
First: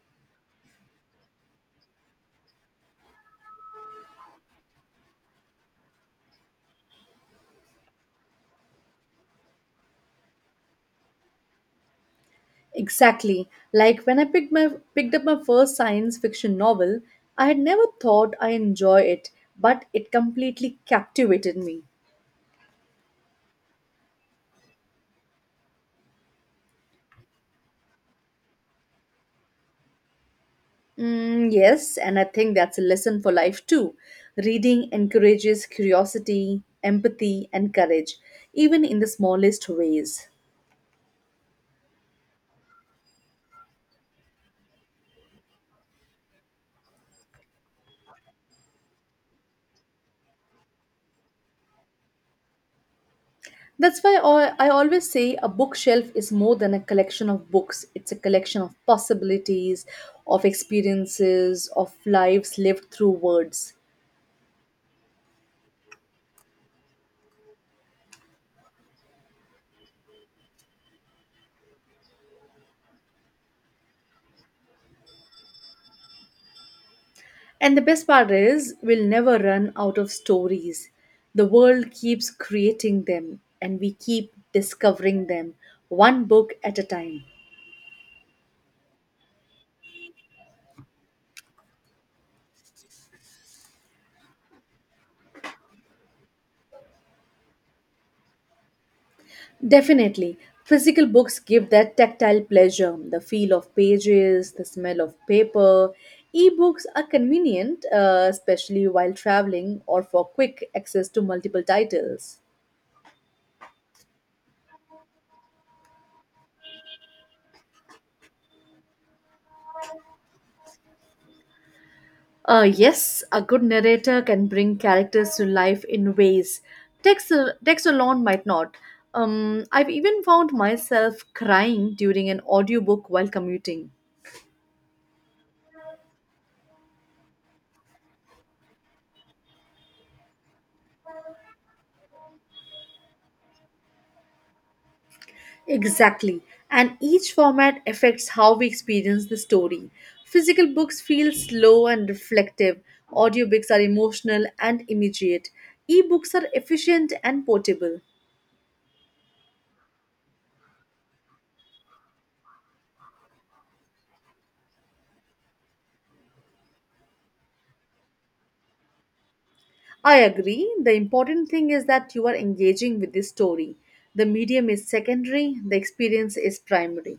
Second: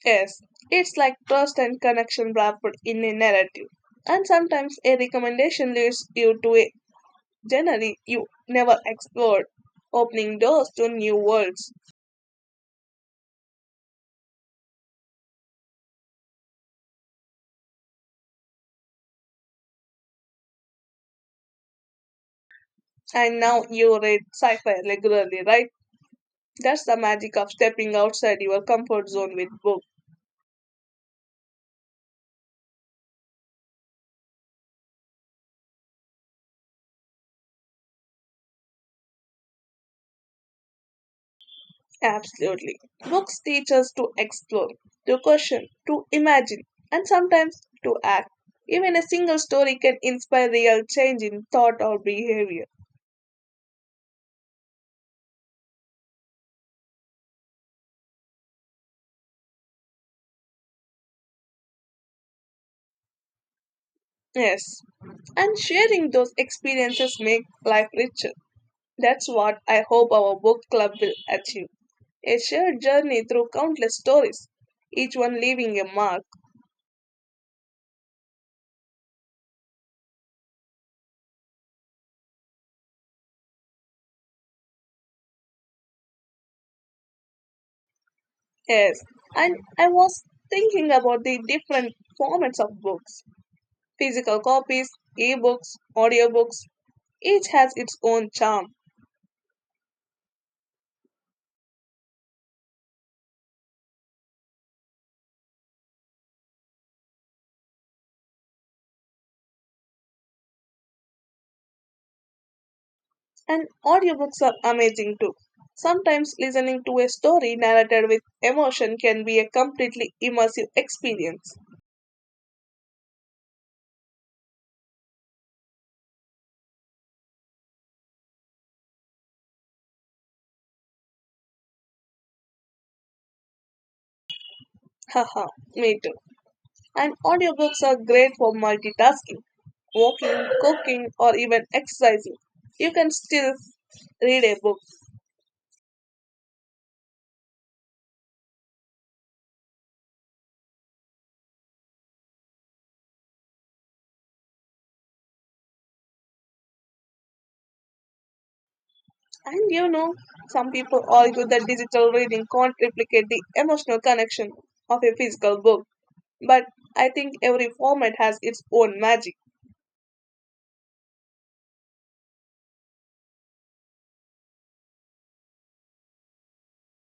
Yes, it's like trust and connection wrapped in a narrative. And sometimes a recommendation leads you to a generally, you never explored, opening doors to new worlds.
Exactly. Like when I picked up my first science fiction novel, I had never thought I enjoy it, but it completely captivated me.
And now you read sci fi regularly, right? That's the magic of stepping outside your comfort zone with books.
Mm, yes, and I think that's a lesson for life too. Reading encourages curiosity, empathy, and courage, even in the smallest ways.
Absolutely. Books teach us to explore, to question, to imagine, and sometimes to act. Even a single story can inspire real change in thought or behavior.
That's why I always say a bookshelf is more than a collection of books. It's a collection of possibilities, of experiences, of lives lived through words.
Yes. And sharing those experiences make life richer. That's what I hope our book club will achieve, a shared journey through countless stories, each one leaving a mark.
And the best part is, we'll never run out of stories. The world keeps creating them, and we keep discovering them, one book at a time.
Yes, and I was thinking about the different formats of books: physical copies, ebooks, audiobooks. Each has its own charm,
Definitely. Physical books give that tactile pleasure, the feel of pages, the smell of paper. Ebooks are convenient, especially while traveling or for quick access to multiple titles.
and audiobooks are amazing too. Sometimes listening to a story narrated with emotion can be a completely immersive experience.
Yes, a good narrator can bring characters to life in ways text, text alone might not. I've even found myself crying during an audiobook while commuting.
Haha, me too. And audiobooks are great for multitasking, walking, cooking, or even exercising. You can still read a book.
Exactly. And each format affects how we experience the story. Physical books feel slow and reflective, audiobooks are emotional and immediate, ebooks are efficient and portable.
And you know, some people argue that digital reading can't replicate the emotional connection of a physical book. But I think every format has its own magic.
I agree. The important thing is that you are engaging with the story. The medium is secondary, the experience is primary.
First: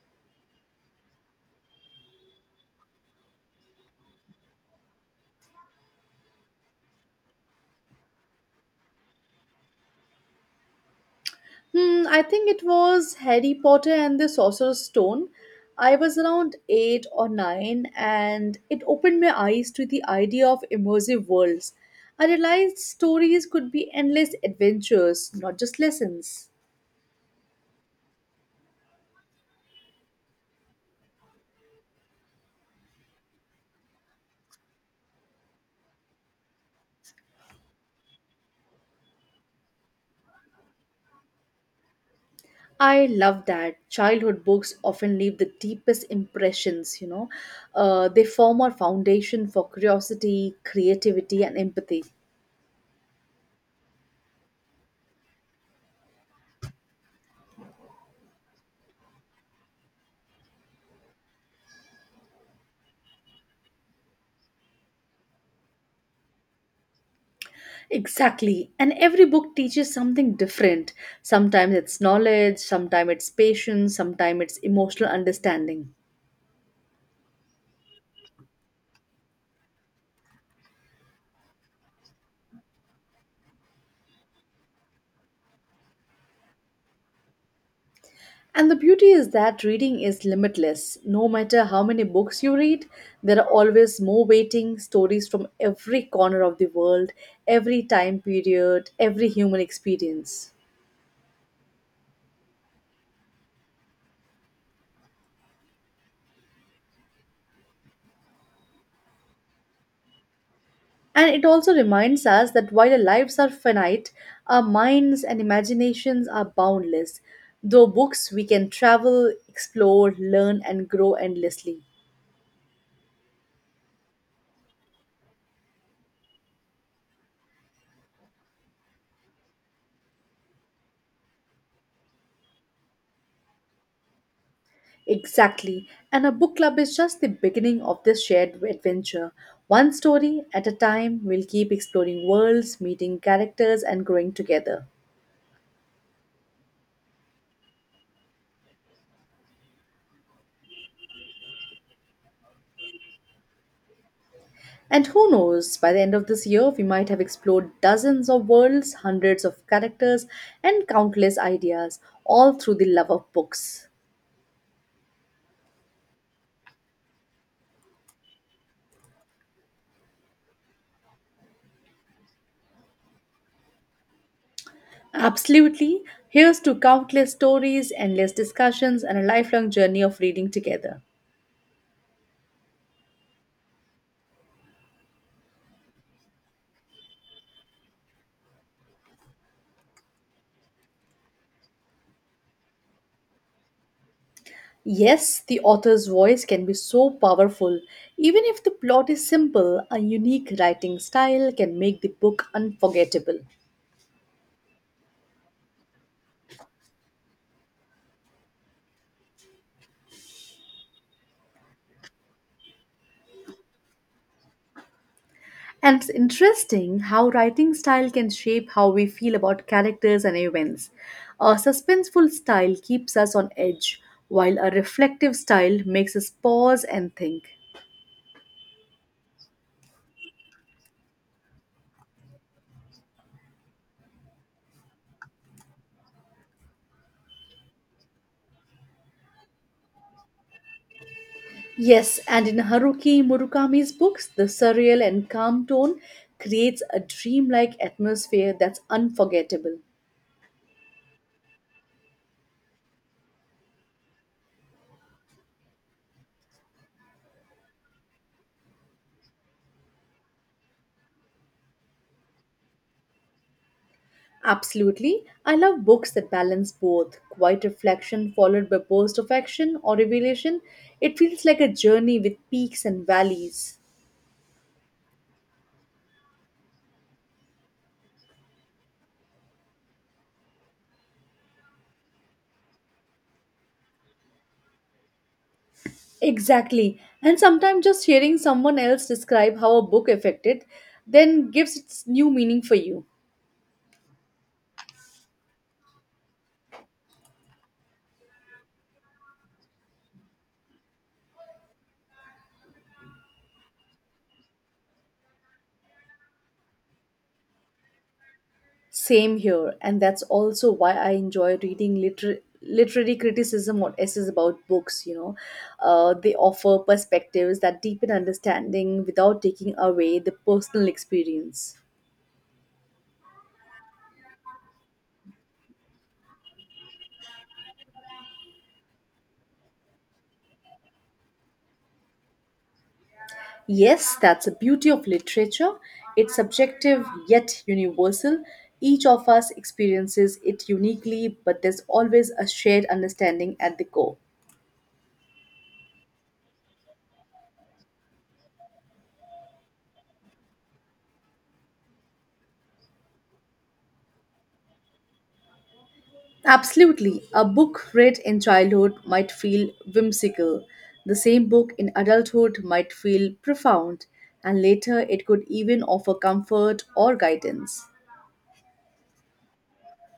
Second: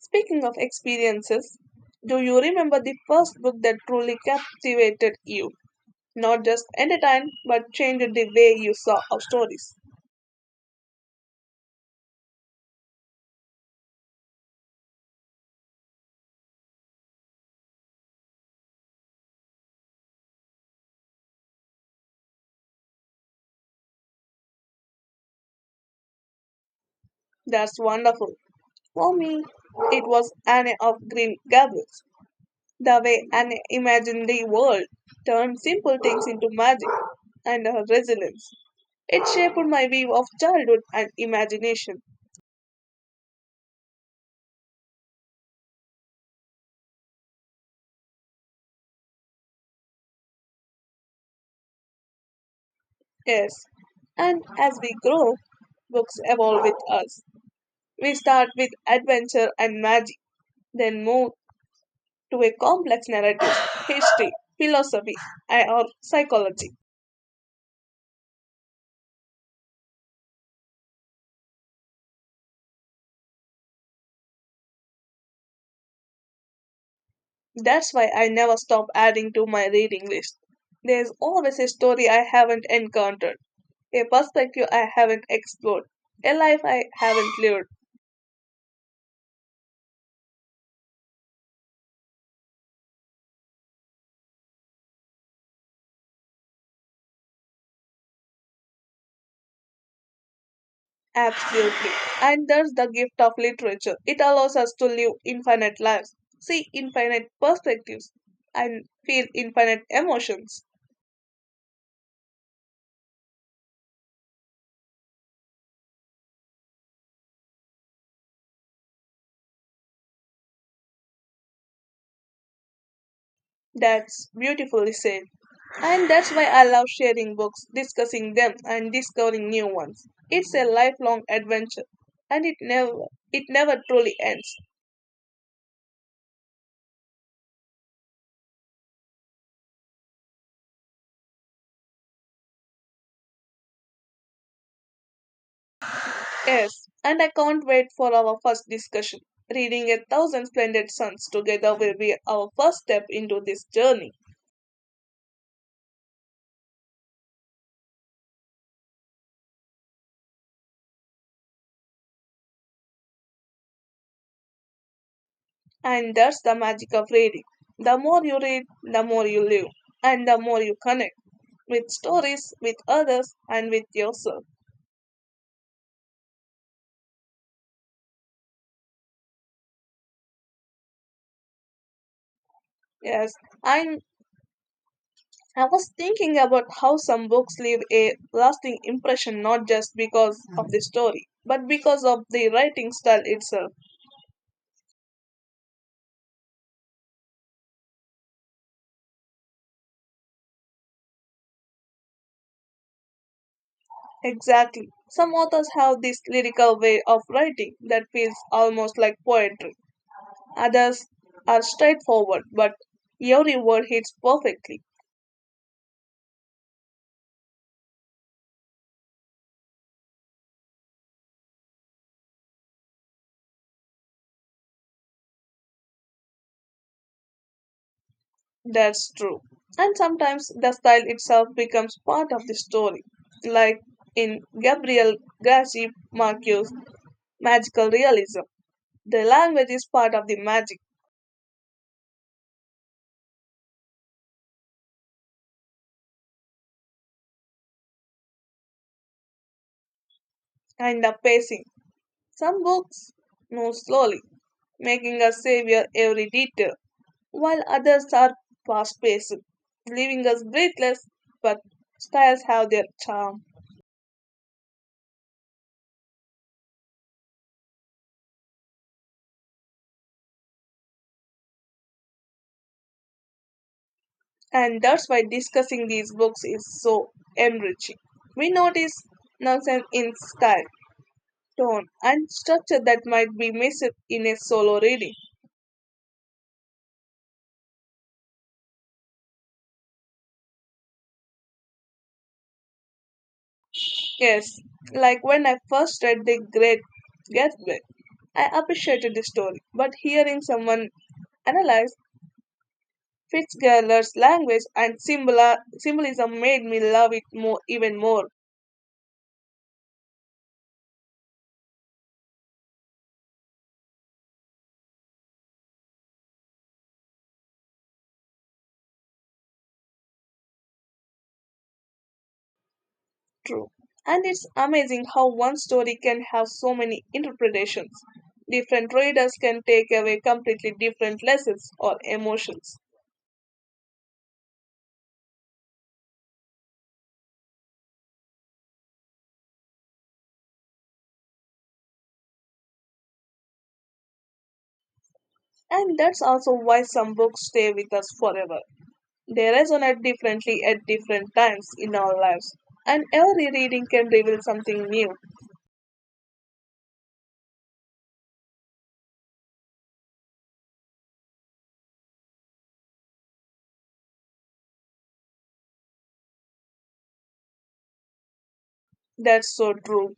Speaking of experiences, do you remember the first book that truly captivated you? Not just entertained, but changed the way you saw of stories.
Hmm, I think it was Harry Potter and the Sorcerer's Stone. I was around eight or nine, and it opened my eyes to the idea of immersive worlds. I realized stories could be endless adventures, not just lessons.
That's wonderful. For me, it was Anne of Green Gables, the way Anne imagined the world, turned simple things into magic, and her resilience. It shaped my view of childhood and imagination.
I love that. Childhood books often leave the deepest impressions. They form our foundation for curiosity, creativity, and empathy.
Yes, and as we grow, books evolve with us. We start with adventure and magic, then move to a complex narrative, history, philosophy, or psychology.
Exactly. And every book teaches something different. Sometimes it's knowledge, sometimes it's patience, sometimes it's emotional understanding.
That's why I never stop adding to my reading list. There's always a story I haven't encountered, a perspective I haven't explored, a life I haven't lived.
And the beauty is that reading is limitless. No matter how many books you read, there are always more waiting stories from every corner of the world, every time period, every human experience.
Absolutely. And that's the gift of literature. It allows us to live infinite lives, see infinite perspectives, and feel infinite emotions.
And it also reminds us that while our lives are finite, our minds and imaginations are boundless. Though books, we can travel, explore, learn, and grow endlessly.
That's beautifully said. And that's why I love sharing books, discussing them, and discovering new ones. It's a lifelong adventure, and it never truly ends.
Exactly. And a book club is just the beginning of this shared adventure. One story at a time, we'll keep exploring worlds, meeting characters, and growing together.
Yes, and I can't wait for our first discussion. Reading A Thousand Splendid Suns together will be our first step into this journey.
And who knows, by the end of this year, we might have explored dozens of worlds, hundreds of characters, and countless ideas, all through the love of books.
And that's the magic of reading. The more you read, the more you live, and the more you connect with stories, with others, and with yourself.
Absolutely. Here's to countless stories, endless discussions, and a lifelong journey of reading together.
Yes, I'm I was thinking about how some books leave a lasting impression not just because of the story, but because of the writing style itself.
Yes, the author's voice can be so powerful. Even if the plot is simple, a unique writing style can make the book unforgettable.
Exactly. Some authors have this lyrical way of writing that feels almost like poetry. Others are straightforward, but every word hits perfectly.
And it's interesting how writing style can shape how we feel about characters and events. A suspenseful style keeps us on edge, while a reflective style makes us pause and think.
That's true. And sometimes the style itself becomes part of the story, like in Gabriel Garcia Marquez's magical realism. The language is part of the magic.
Yes, and in Haruki Murakami's books, the surreal and calm tone creates a dreamlike atmosphere that's unforgettable.
And the pacing. Some books move slowly, making us savor every detail, while others are fast paced, leaving us breathless, but styles have their charm.
Absolutely, I love books that balance both quiet reflection followed by bursts of action or revelation. It feels like a journey with peaks and valleys.
And that's why discussing these books is so enriching. We notice nuances in style, tone, and structure that might be missed in a solo reading.
Exactly. And sometimes just hearing someone else describe how a book affected then gives its new meaning for you.
Yes, like when I first read The Great Gatsby, I appreciated the story, but hearing someone analyze Fitzgerald's language and symbolism made me love it more, even more.
Same here. And that's also why I enjoy reading literary criticism or essays about books. They offer perspectives that deepen understanding without taking away the personal experience.
True. And it's amazing how one story can have so many interpretations. Different readers can take away completely different lessons or emotions.
Yes, that's the beauty of literature. It's subjective yet universal. Each of us experiences it uniquely, but there's always a shared understanding at the core.
And that's also why some books stay with us forever. They resonate differently at different times in our lives, and every reading can reveal something new.
Absolutely, a book read in childhood might feel whimsical. The same book in adulthood might feel profound, and later it could even offer comfort or guidance.
That's so true.